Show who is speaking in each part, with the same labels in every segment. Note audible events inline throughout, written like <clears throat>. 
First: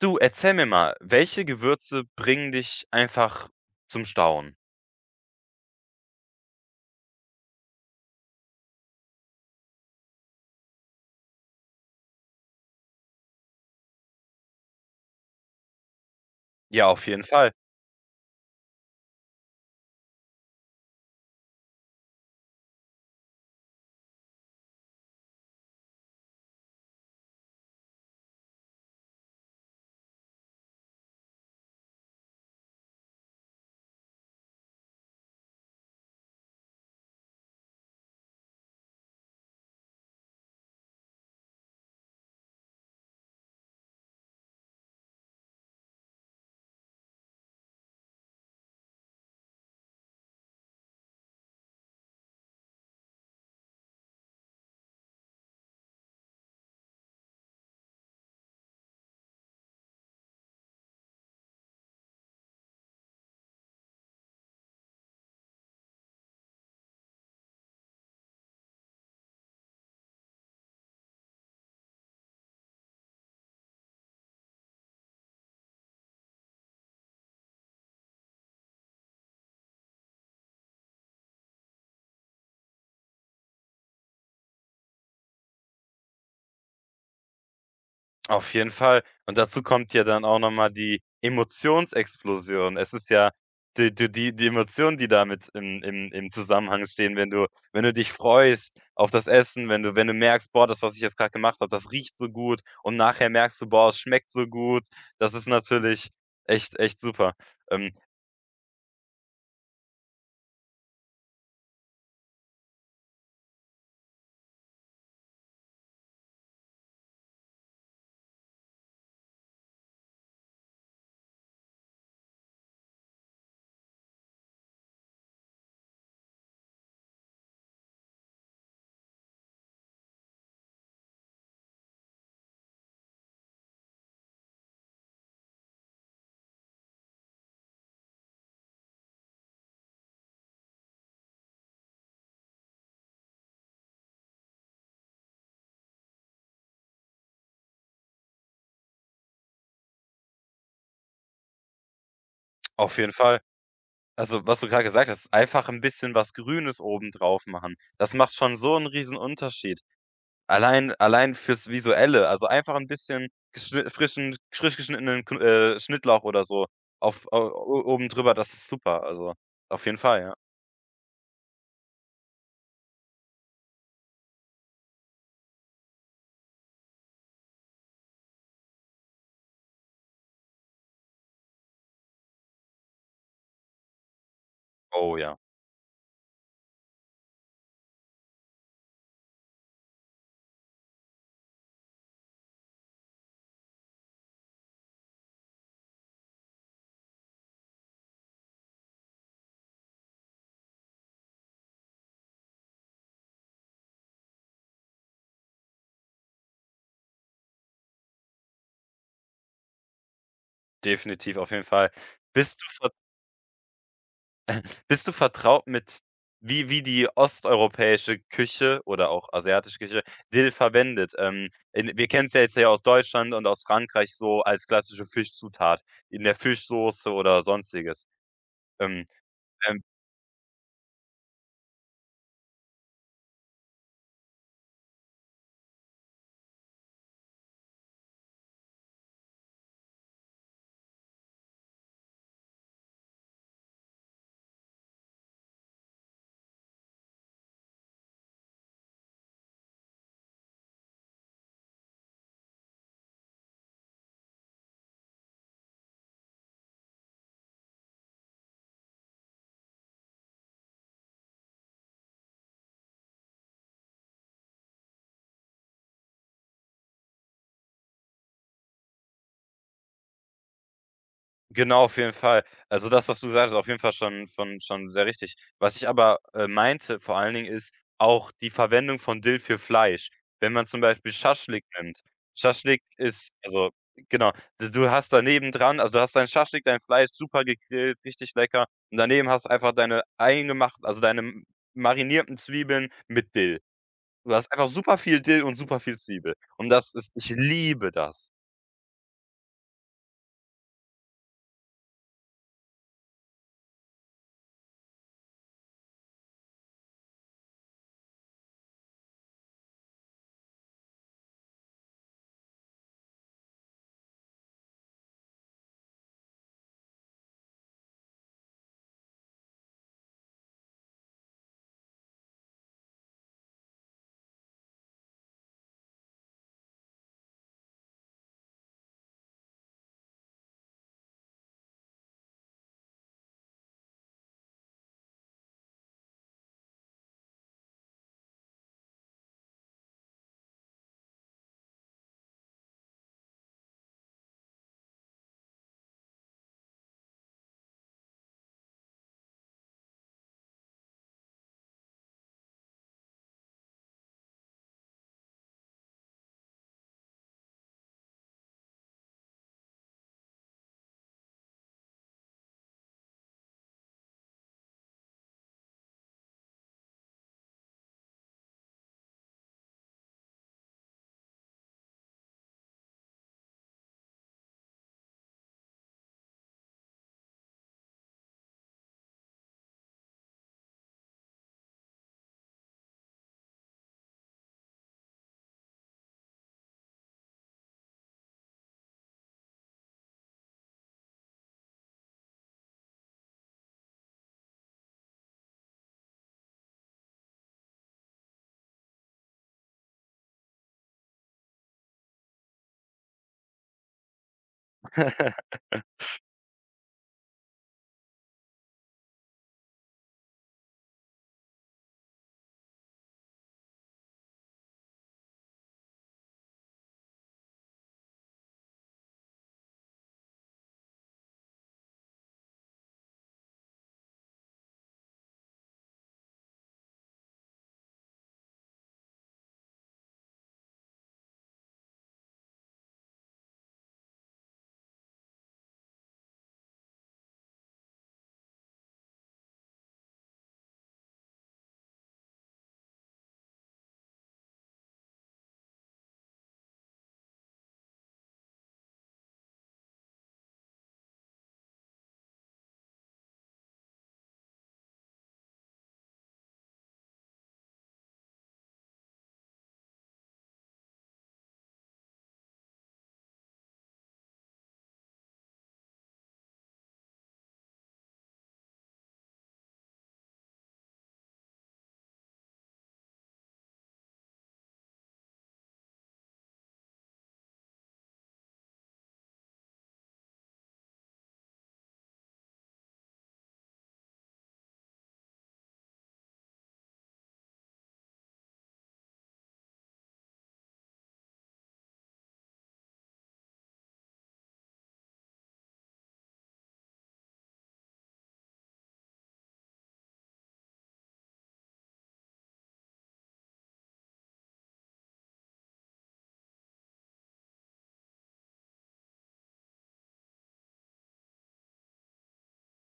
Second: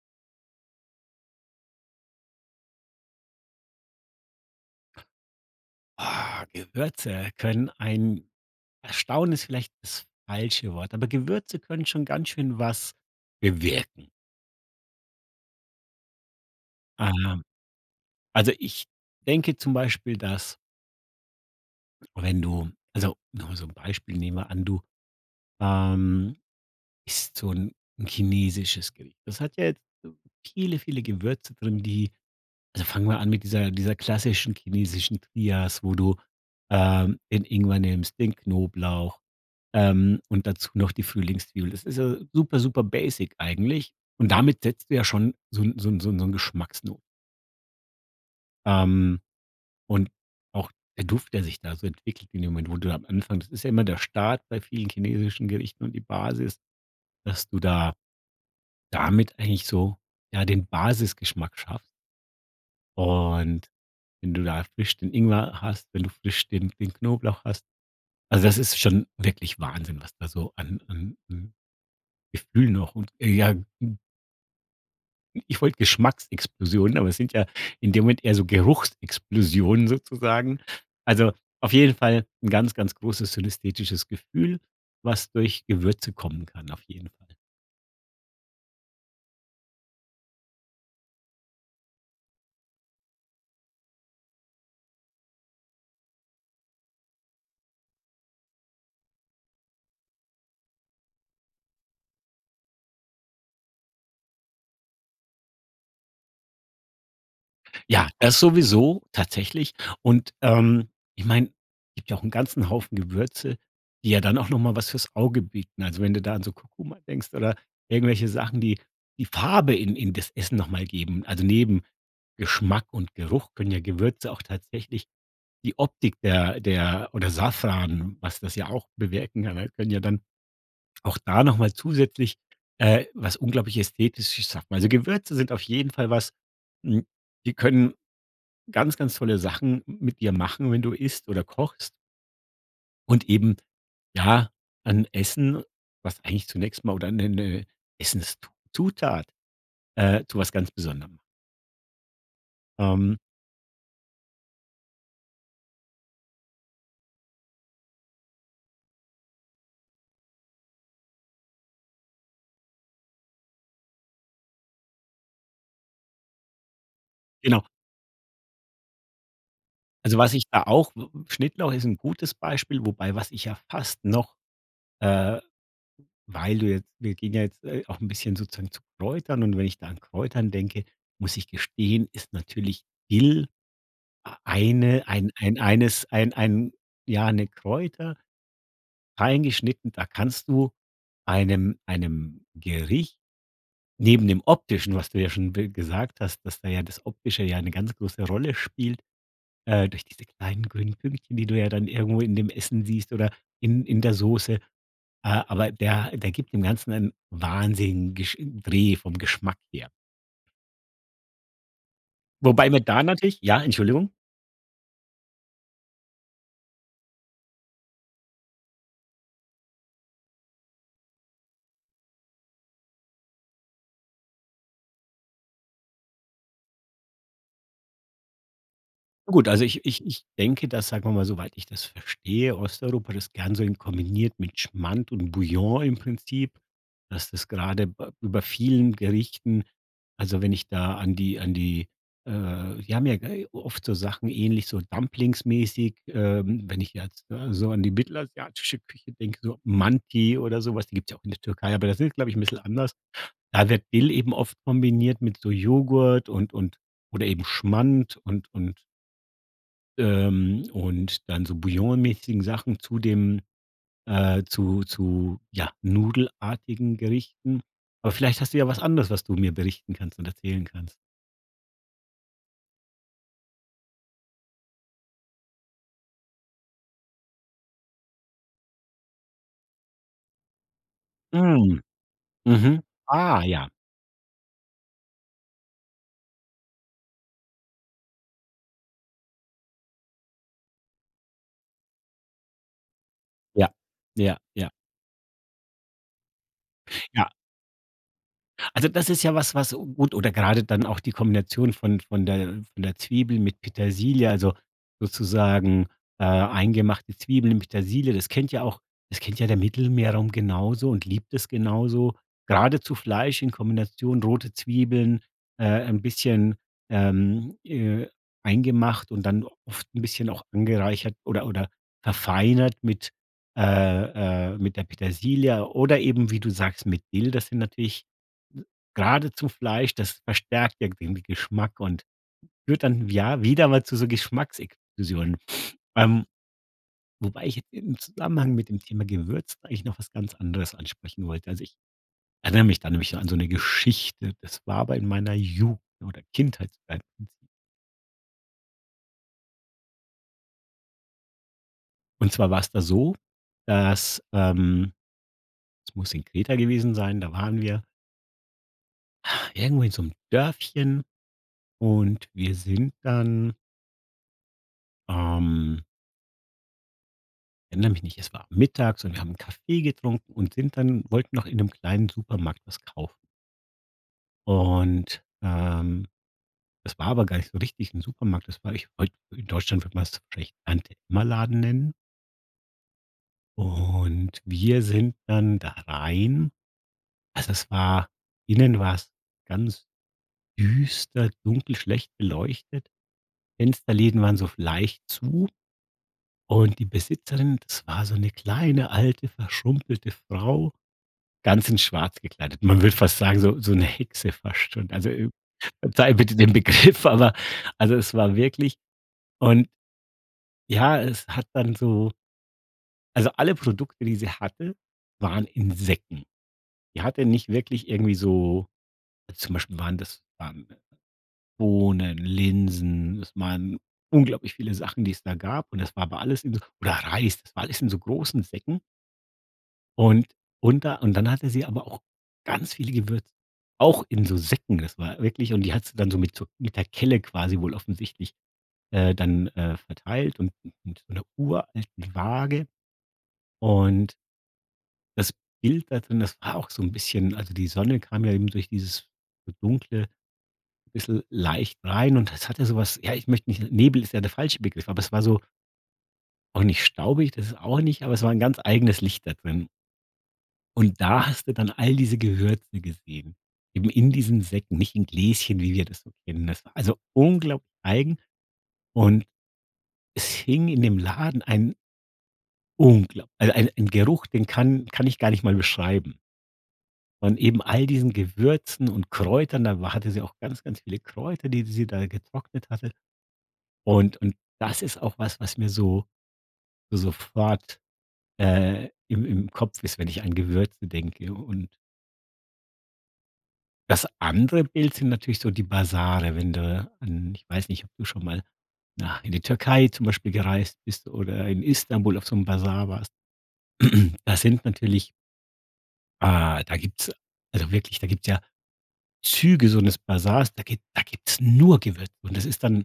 Speaker 1: Du, erzähl mir mal, welche Gewürze bringen dich einfach zum Staunen?
Speaker 2: Oh, Gewürze können ein erstaunen ist vielleicht das falsche Wort, aber Gewürze können schon ganz schön was bewirken.
Speaker 1: Ja, auf jeden
Speaker 2: Ah.
Speaker 1: Fall.
Speaker 2: Also ich denke zum Beispiel, dass wenn du also nur so 'n Beispiel, nehmen wir an du, ähm, isst so 'n 'n chinesisches Geri das hat ja jetzt so viele, viele Gewürze drin, die also fangen wir an mit dieser dieser klassischen chinesischen Trias, wo du, ähm, den Ingwer nimmst, den Knoblauch, ähm, und dazu noch die Frühlingszwiebel. Das ist ja super, super basic eigentlich und damit setzt du ja schon so 'n so 'n so 'n so 'n Geschmacksno Ähm, und auch der Duft, der sich da so entwickelt in dem Moment, wo du dann am Anfang das ist ja immer der Start bei vielen chinesischen Gerichten und die Basis, dass du da damit eigentlich so ja den Basisgeschmack schaffst und wenn du da frisch den Ingwer hast, wenn du frisch den den Knoblauch hast, also das ist schon wirklich Wahnsinn, was da so an an an Gefühl noch und ey, ja, hm hm, ich wollte Geschmacksexplosionen, aber es sind ja in dem Moment eher so Geruchsexplosionen sozusagen. Also auf jeden Fall 'n ganz, ganz großes synästhetisches Gefühl, was durch Gewürze kommen kann, auf jeden Fall.
Speaker 1: Auf jeden Fall und dazu kommt ja dann auch noch mal die Emotionsexplosion. Es ist ja, die du die Emotionen, die damit im im im Zusammenhang stehen, wenn du wenn du dich freust auf das Essen, wenn du wenn du merkst: „Boah, das, was ich jetzt grad gemacht habe, das riecht so gut“ und nachher merkst du: „Boah, es schmeckt so gut.“ Das ist natürlich echt echt super, ähm
Speaker 2: Ja, das sowieso, tatsächlich und, ähm, ich meine, gibt ja auch 'n ganzen Haufen Gewürze, die ja dann auch noch mal was fürs Auge bieten. Also, wenn du da an so Kurkuma denkst oder irgendwelche Sachen, die die Farbe in in das Essen noch mal geben. Also, neben Geschmack und Geruch können ja Gewürze auch tatsächlich die Optik der der oder Safran, was das ja auch bewirken <unintelligible> können ja dann auch da noch mal zusätzlich, äh, was unglaublich Ästhetisches schaffen. Also Gewürze sind auf jeden Fall was, hm, die können ganz, ganz tolle Sachen mit dir machen, wenn du isst oder kochst und eben ja, dann Essen, was eigentlich zunächst mal oder 'ne 'ne Essenszutat, äh, zu was ganz Besonderem.
Speaker 1: Auf jeden
Speaker 2: Ähm.
Speaker 1: Fall. Also was du gerade gesagt hast, einfach 'n bisschen was Grünes oben drauf machen. Das macht schon so 'n Riesenunterschied. Allein allein fürs Visuelle, also einfach 'n bisschen geschni frischen frisch geschnittenen kn äh, Schnittlauch oder so auf, äh,
Speaker 2: Genau.
Speaker 1: o oben drüber. Das ist super. Also auf jeden
Speaker 2: Also
Speaker 1: Fall, ja.
Speaker 2: was ich da auch Schnittlauch ist 'n gutes Beispiel, wobei was ich ja fast noch äh, weil du jetzt wir gehen ja jetzt, äh, auch 'n bisschen sozusagen zu Kräutern und wenn ich da an Kräutern denke, muss ich gestehen, ist natürlich Dill a eine
Speaker 1: Oh,
Speaker 2: ein
Speaker 1: ja.
Speaker 2: ein eines ein ein ja, 'ne Kräuter fein geschnitten. Da kannst du einem einem Gericht neben dem Optischen, was du ja schon be gesagt hast, dass da ja das Optische ja 'ne ganz große Rolle spielt, äh, durch diese kleinen grünen Pünktchen, die du ja dann irgendwo in dem Essen siehst oder in in der Soße. Äh, aber der der gibt dem Ganzen einen wahnsinnigen Gesch Dreh vom Geschmack her.
Speaker 1: Definitiv, auf jeden Fall. Bist du
Speaker 2: Wobei man
Speaker 1: ver
Speaker 2: da natürlich Ja, Entschuldigung?
Speaker 1: <chuckles> Bist du vertraut mit wie wie die osteuropäische Küche oder auch asiatische Küche, Dill verwendet? Ähm, in wir kennen 's ja jetzt hier aus Deutschland und aus Frankreich so als klassische Fischzutat in der Fischsoße oder sonstiges. Ähm,
Speaker 2: Gut, also
Speaker 1: ähm
Speaker 2: ich ich ich denke, dass, sagen wir mal, soweit ich das verstehe, Osteuropa das gern so in kombiniert mit Schmand und Bouillon im Prinzip, dass das gerade ba über vielen Gerichten also, wenn ich da an die an die, äh, wir haben ja ge oft so Sachen ähnlich so Dumplings-mäßig, ähm, wenn ich jetzt so an die mittelasiatische Küche denke, so Manti oder sowas die gibt's ja auch in der Türkei, aber das ist glaube ich 'n bisschen anders. Da wird Dill eben oft kombiniert mit so Joghurt und und oder eben Schmand und und ähm, und dann so bouillon-mäßigen Sachen zu dem, äh, zu zu ja nudelartigen Gerichten. Aber vielleicht hast du ja was anderes, was du mir berichten kannst und erzählen kannst?
Speaker 1: Genau, auf jeden Fall. Also das, was du sagst, auf jeden Fall schon von schon sehr richtig. Was ich aber, äh, meinte vor allen Dingen, ist auch die Verwendung von Dill für Fleisch. Wenn man zum Beispiel Schaschlik
Speaker 2: Hm,
Speaker 1: nimmt,
Speaker 2: mhm,
Speaker 1: Schaschlik ist
Speaker 2: ah, ja.
Speaker 1: also genau, d du hast da neben dran also du hast dein Schaschlik, dein Fleisch super gegrillt, richtig lecker. Und daneben hast du einfach deine eingemacht also deine m marinierten Zwiebeln mit Dill.
Speaker 2: Ja,
Speaker 1: Du
Speaker 2: ja,
Speaker 1: hast einfach
Speaker 2: ja.
Speaker 1: super viel Dill und super viel Zwiebel. Und das ist ich
Speaker 2: Ja.
Speaker 1: liebe das.
Speaker 2: Also das ist ja was, was gut oder grade dann auch die Kombination von von der von der Zwiebel mit Petersilie, also sozusagen, äh, eingemachte Zwiebeln mit Petersilie, das kennt ja auch das kennt ja der Mittelmeerraum genauso und liebt es genauso. Gerade zu Fleisch in Kombination, rote Zwiebeln, äh, ein bisschen, ähm, äh, eingemacht und dann oft 'n bisschen auch angereichert oder oder verfeinert mit äh, äh, mit der Petersilie oder eben wie du sagst, mit Dill, das sind natürlich n geradezu Fleisch, das verstärkt ja den Geschmack und führt dann, ja, wieder mal zu so Geschmacksexplosion. Ähm, wobei ich im Zusammenhang mit dem Thema Gewürz eigentlich noch was ganz anderes ansprechen wollte. Also ich erinnere mich da nämlich so an so 'ne Geschichte. Das war aber in meiner Jugend oder Kindheitszeit. Und zwar war es da so, dass, ähm das muss in Kreta gewesen sein, da waren wir <sighs> irgendwo in so 'nem Dörfchen und wir sind dann ähm erinnere mich nicht, es war mittags und wir haben Kaffee getrunken und sind dann wollten noch in 'nem kleinen Supermarkt was kaufen und, ähm, das war aber gar nicht so richtig 'n Supermarkt. Das war ich wollte in Deutschland, würde man das vielleicht Tante-Emma-Laden nennen. Und wir sind dann da rein, also es war, innen war es ganz düster, dunkel, schlecht beleuchtet. Fensterläden waren so leicht zu. Und die Besitzerin, das war so 'ne kleine alte, verschrumpelte Frau, ganz in schwarz gekleidet. Man würde fast sagen, so so 'ne Hexe fast schon. Also, äh, verzeihe
Speaker 1: <laughs>
Speaker 2: bitte den Begriff, aber also, es war wirklich und ja, es hat dann so also alle Produkte, die sie hatte, waren Insekten. Die hatte nicht wirklich irgendwie so zum Beispiel waren das, ähm, Bohnen, Linsen, es waren unglaublich viele Sachen, die es da gab und das war aber alles in so oder Reis, das war alles in so großen Säcken. Und und da und dann hatte sie aber auch ganz viele Gewür auch in so Säcken. Das war wirklich und die hat sie dann so mit so mit der Kelle quasi wohl offensichtlich, äh, dann, äh, verteilt und u und mit 'ner uralten Waage und das Bild da drin, das war auch so 'n bisschen also die Sonne kam ja eben durch dieses so dunkle, bisschen leicht rein und das hatte sowas, ja ich möchte nicht Nebel ist ja der falsche Begriff, aber es war so auch nicht staubig, das ist auch nicht, aber es war 'n ganz eigenes Licht da drin. Und da hast du dann all diese Gewürze gesehen, eben in diesen Säcken, nicht in Gläschen, wie wir das so kennen. Das war also unglaublich eigen und es hing in dem Laden ein unglaub also ein ein Geruch, den kann kann ich gar nicht mal beschreiben. Und eben all diesen Gewürzen und Kräutern, da wa hatte sie auch ganz, ganz viele Kräuter, die s sie da getrocknet hatte. Und und das ist auch was was mir so, sofort, äh, im im Kopf ist, wenn ich an Gewürzen denke und das andere Bild sind natürlich so die Basare, wenn du an ich weiß nicht, ob du schon mal na in die Türkei zum Beispiel gereist bist oder in Istanbul auf so 'n Basar warst. <clears throat> Da sind natürlich ah, da gibt's, also wirklich, da gibt's ja Züge <unintelligible> Basars, da gib da gibt's nur Gewür und das ist dann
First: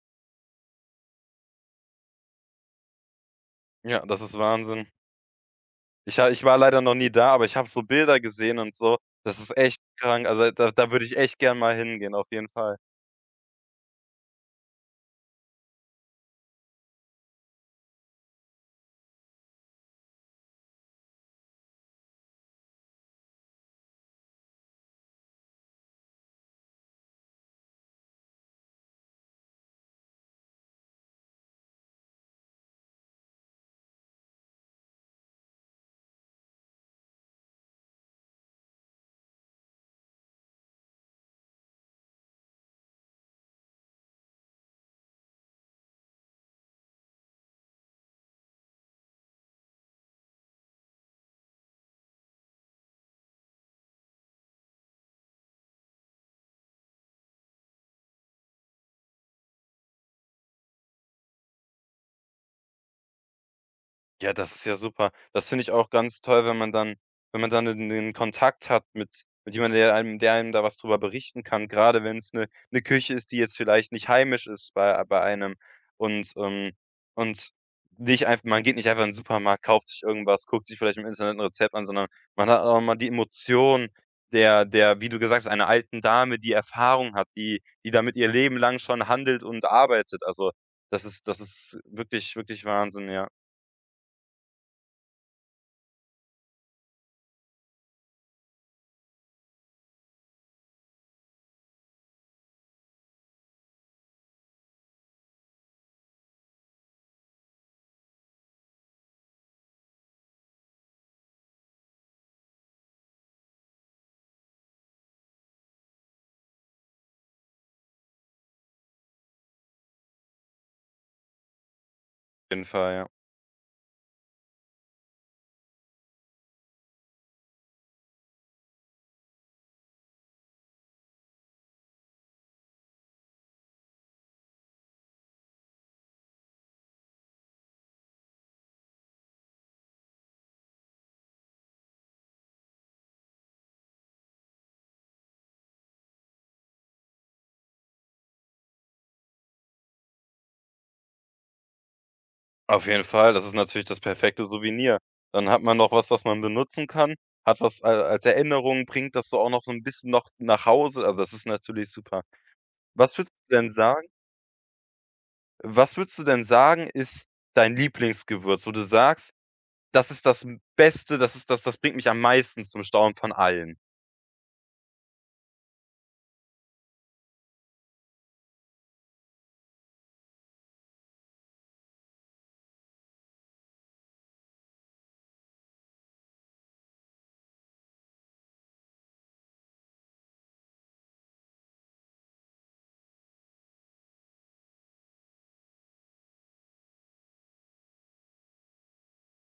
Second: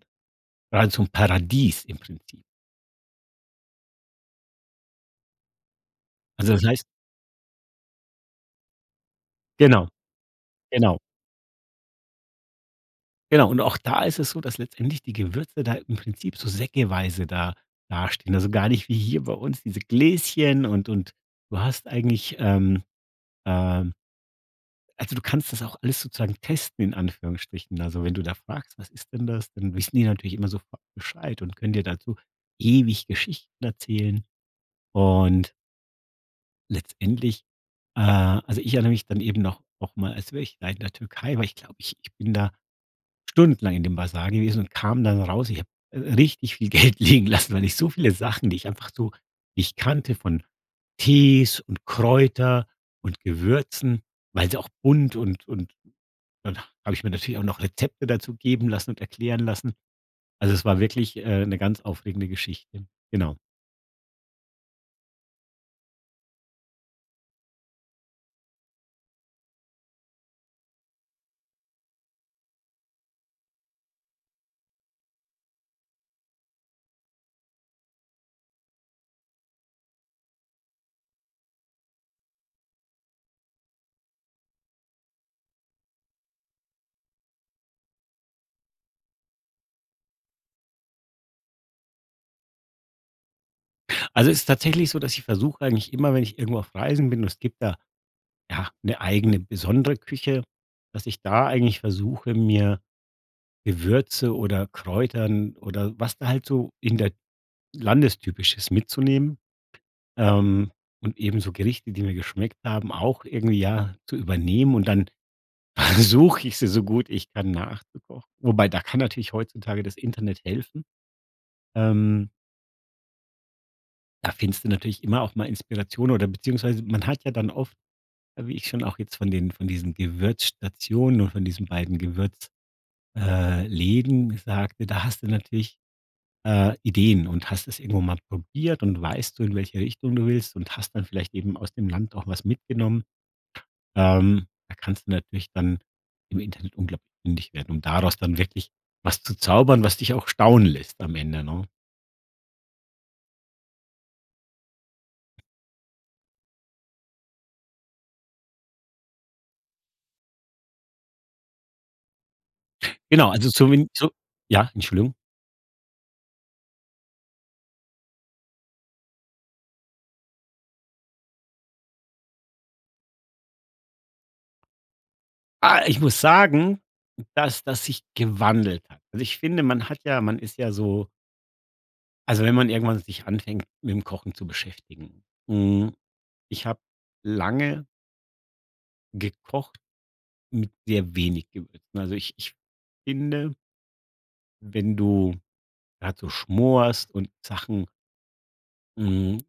Speaker 2: geradezu 'n Paradies im Prinzip.
Speaker 1: Ja, das ist Wahnsinn. Ich ha ich
Speaker 2: Also,
Speaker 1: war
Speaker 2: das
Speaker 1: leider
Speaker 2: heißt
Speaker 1: noch nie da, aber ich habe so Bilder gesehen und so. Das ist echt
Speaker 2: Genau.
Speaker 1: krank. Also, da da
Speaker 2: Genau.
Speaker 1: würde ich echt gerne mal hingehen, auf jeden Fall.
Speaker 2: Genau und auch da ist es so, dass letztendlich die Gewürze da im Prinzip so säckeweise da dastehen. Also, gar nicht wie hier bei uns, diese Gläschen und und du hast eigentlich, ähm, ähm Also du kannst das auch alles sozusagen testen, in Anführungsstrichen. Also, wenn du da fragst, was ist denn das, dann wissen die natürlich immer sofort Bescheid und können dir dazu ewig Geschichten erzählen. Und letztendlich äh, also ich erinnere mich dann eben noch nochmal als wäre ich, ja, in der Türkei, weil ich glaube, ich ich bin da stundenlang in dem Basar gewesen und kam dann raus. Ich habe richtig viel Geld liegen lassen, weil ich so viele Sachen, die ich einfach so nicht kannte von Tees und Kräuter und Gewürzen, weil sie auch bunt und und dann habe ich mir natürlich auch noch Rezepte dazu geben lassen und erklären lassen. Also es war wirklich, äh, 'ne ganz aufregende Geschichte, genau.
Speaker 1: Ja, das ist ja super. Das finde ich auch ganz toll, wenn man dann wenn man dann in den Kontakt hat mit mit jemand, der einem der einem da was drüber berichten kann. Gerade wenn's 'ne 'ne Küche ist, die jetzt vielleicht nicht heimisch ist bei ei bei einem. Und, ähm und nicht einfach man geht nicht einfach in den Supermarkt, kauft sich irgendwas, guckt sich vielleicht im Internet 'n Rezept an, sondern man hat auch immer die Emotion der der, wie du gesagt hast, einer alten Dame, die Erfahrung hat, die die damit ihr Leben lang schon handelt und arbeitet. Also, das ist das ist wirklich wirklich Wahnsinn, ja.
Speaker 2: Also es ist tatsächlich so, dass ich versuche eigentlich immer, wenn ich irgendwo auf Reisen bin und es gibt da, ja, 'ne eigene besondere Küche, dass ich da eigentlich versuche, mir Gewürze oder Kräutern oder was da halt so in der Landestypisches mitzunehmen, ähm, und eben so Gerichte, die mir geschmeckt haben, auch irgendwie ja zu übernehmen und dann versuche ich sie so gut ich dann nachzukochen. Wobei da kann natürlich heutzutage das Internet helfen. Ähm
Speaker 1: Auf jeden Fall, ja.
Speaker 2: da findest du natürlich immer auch mal Inspiration oder beziehungsweise man hat ja dann oft, äh, wie ich schon auch jetzt von den von diesen Gewürzstationen oder von diesen beiden Gewürz äh, Läden sagte, da haste natürlich äh, Ideen und hast es irgendwo mal probiert und weißt du, in welcher Richtung du willst und hast dann vielleicht eben aus dem Land auch was mitgenommen, ähm, da kannst du natürlich dann im Internet unglaublich fündig werden um, daraus dann wirklich was zu zaubern, was dich auch staunen lässt am Ende, ne?
Speaker 1: Auf jeden Fall, das ist natürlich das perfekte Souvenir. Dann hat man noch was, was man benutzen kann. Hat was a als Erinnerung, bringt das so auch noch so 'n bisschen noch nach Hause, also das ist natürlich super. Was
Speaker 2: Genau,
Speaker 1: würdest
Speaker 2: also
Speaker 1: du denn
Speaker 2: zumin
Speaker 1: sagen
Speaker 2: zu ja, Entschuldigung.
Speaker 1: was würdest du denn sagen, ist dein Lieblingsgewürz, wo du sagst, das ist das m Beste, das ist das das bringt mich am meisten zum Staunen von allen?
Speaker 2: Ah, ich muss sagen, dass das sich gewandelt hat. Also ich finde, man hat ja man ist ja so also wenn man irgendwann sich anfängt, mitm Kochen zu beschäftigen, hm, ich habe lange gekocht mit sehr wenig Gewürzen. Also ich ich finde wenn du grad so schmorst und Sachen hm,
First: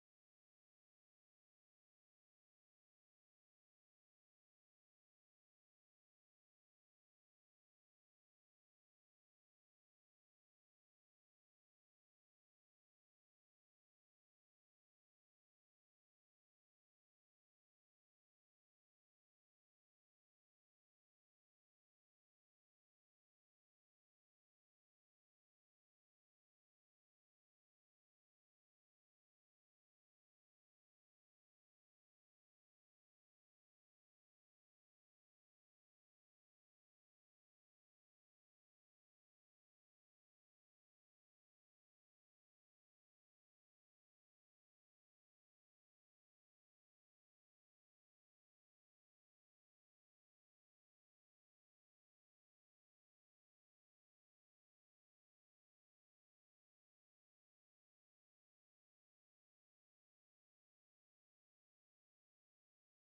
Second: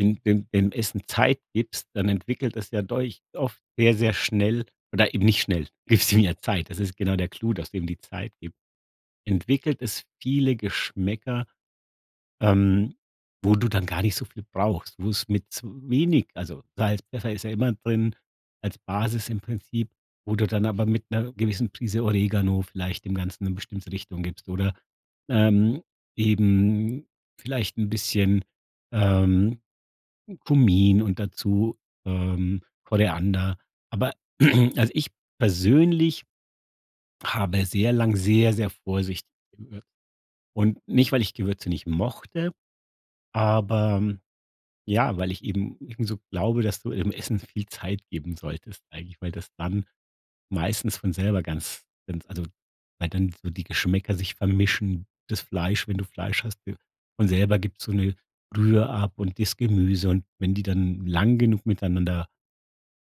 Speaker 2: dem dem dem Essen Zeit gibst, dann entwickelt es ja <unintelligible> oft sehr, sehr schnell oder eben nicht schnell gibst ihm ja Zeit. Das ist genau der Clou, dass du ihm die Zeit gibst. Entwickelt es viele Geschmäcker, ähm, wo du dann gar nicht so viel brauchst, wo es mit wenig also Salz Pfeffer ist ja immer drin, als Basis im Prinzip, wo du dann aber mit 'ner gewissen Prise Oregano vielleicht dem Ganzen 'ne bestimmte Richtung gibst oder, ähm, eben vielleicht 'n bisschen, ähm, Kumin und dazu, ähm, Koriander. Aber <clears throat> also ich persönlich habe sehr lang sehr, sehr Vorsicht <unintelligible> und nicht, weil ich Gewürze nicht mochte, aber, ja, weil ich eben eben so glaube, dass du im Essen viel Zeit geben solltest, eigentlich, weil das dann meistens von selber ganz ganz also weil dann so die Geschmäcker sich vermischen, das Fleisch wenn du Fleisch hast von selber gibt so 'ne Brühe ab und das Gemüse. Und wenn die dann lang genug miteinander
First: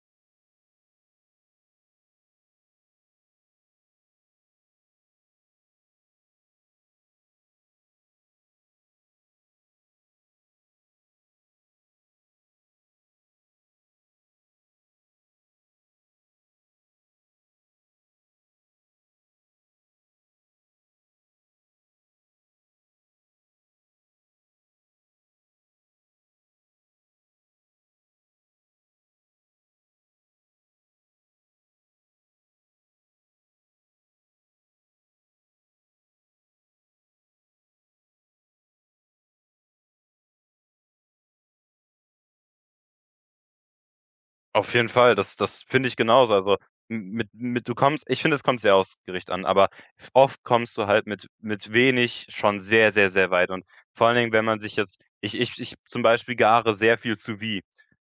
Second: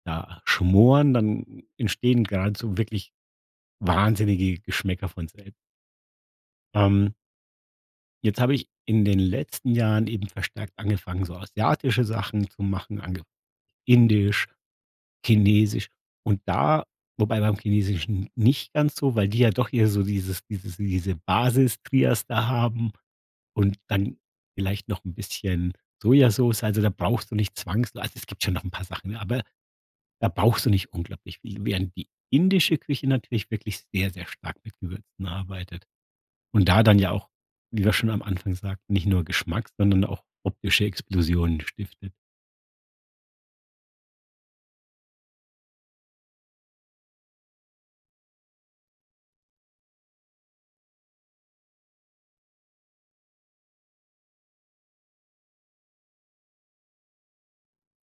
Speaker 2: da schmoren, dann entstehen grad so wirklich wahnsinnige Geschmäcker von sel Ähm jetzt habe ich in den letzten Jahren eben verstärkt angefangen, so asiatische Sachen zu machen ange Indisch, Chinesisch. Und da, wobei beim Chinesischen nicht ganz so, weil die ja doch eher so dieses dieses diese Basis-Trias da haben und dann vielleicht noch 'n bisschen Sojasoße. Also da brauchst du nicht zwangswei also es gibt schon noch 'n paar Sachen, ne? Aber, da brauchst du nicht unglaublich viel, während die indische Küche natürlich wirklich sehr, sehr stark mit Gewürzen arbeitet. Und da dann ja auch, wie wir schon am Anfang sagten: „Nicht nur Geschmack, sondern auch optische Explosionen stiftet“.
Speaker 1: Auf jeden Fall, das das finde ich genauso. Also m mit mit du kommst ich finde, es kommt sehr aufs Gericht an, aber oft kommst du halt mit mit wenig schon sehr, sehr, sehr weit und vor allen Dingen, wenn man sich jetzt, ich ich ich, zum Beispiel, gare sehr viel Sous-vide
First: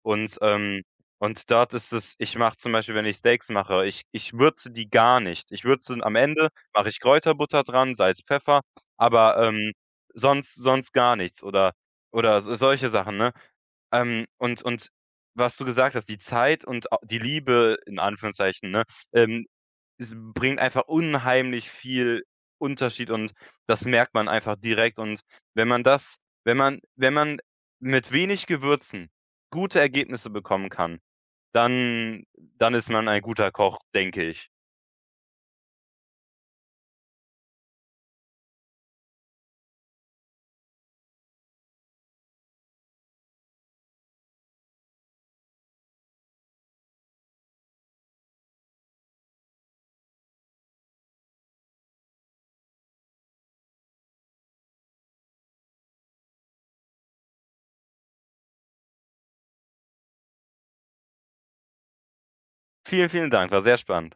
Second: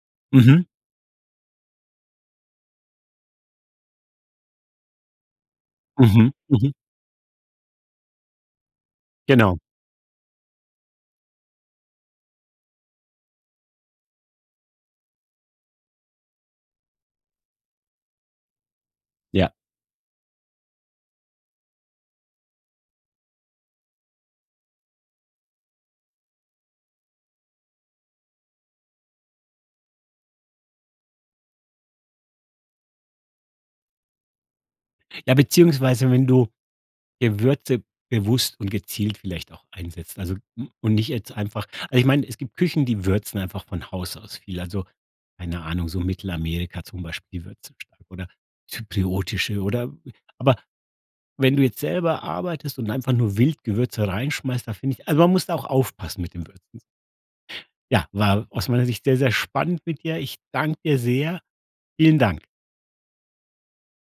Speaker 1: und,
Speaker 2: Mhm.
Speaker 1: ähm, und dort ist es ich mache zum Beispiel, wenn ich Steaks mache, ich ich würze die gar nicht. Ich würze am
Speaker 2: Mhm,
Speaker 1: Ende,
Speaker 2: mhm.
Speaker 1: mache ich Kräuterbutter dran, Salz, Pfeffer, aber,
Speaker 2: Genau.
Speaker 1: ähm, sonst sonst gar nichts oder oder s so solche Sachen, ne? Ähm, und und was du gesagt hast, die Zeit und au die Liebe in Anführungszeichen, ne? Ähm,
Speaker 2: Ja.
Speaker 1: es bringt einfach unheimlich viel Unterschied und das merkt man einfach direkt und wenn man das wenn man wenn man mit wenig Gewürzen gute Ergebnisse bekommen kann, dann dann ist man ein guter Koch, denke ich.
Speaker 2: Ja, beziehungsweise wenn du Gewürze bewusst und gezielt vielleicht auch einsetzt, also, hm, und nicht jetzt einfach also ich meine, es gibt Küchen, die würzen einfach von Haus aus viel. Also, keine Ahnung, so Mittelamerika zum Beispiel würzen stark oder zypriotische oder aber, wenn du jetzt selber arbeitest und einfach nur wild Gewürze rein schmeißt, da finde ich also man muss da auch aufpassen mit den Würzen. Ja, war aus meiner Sicht sehr, sehr spannend mit dir. Ich danke dir sehr. Vielen Dank.
Speaker 1: Vielen, vielen Dank, war sehr spannend.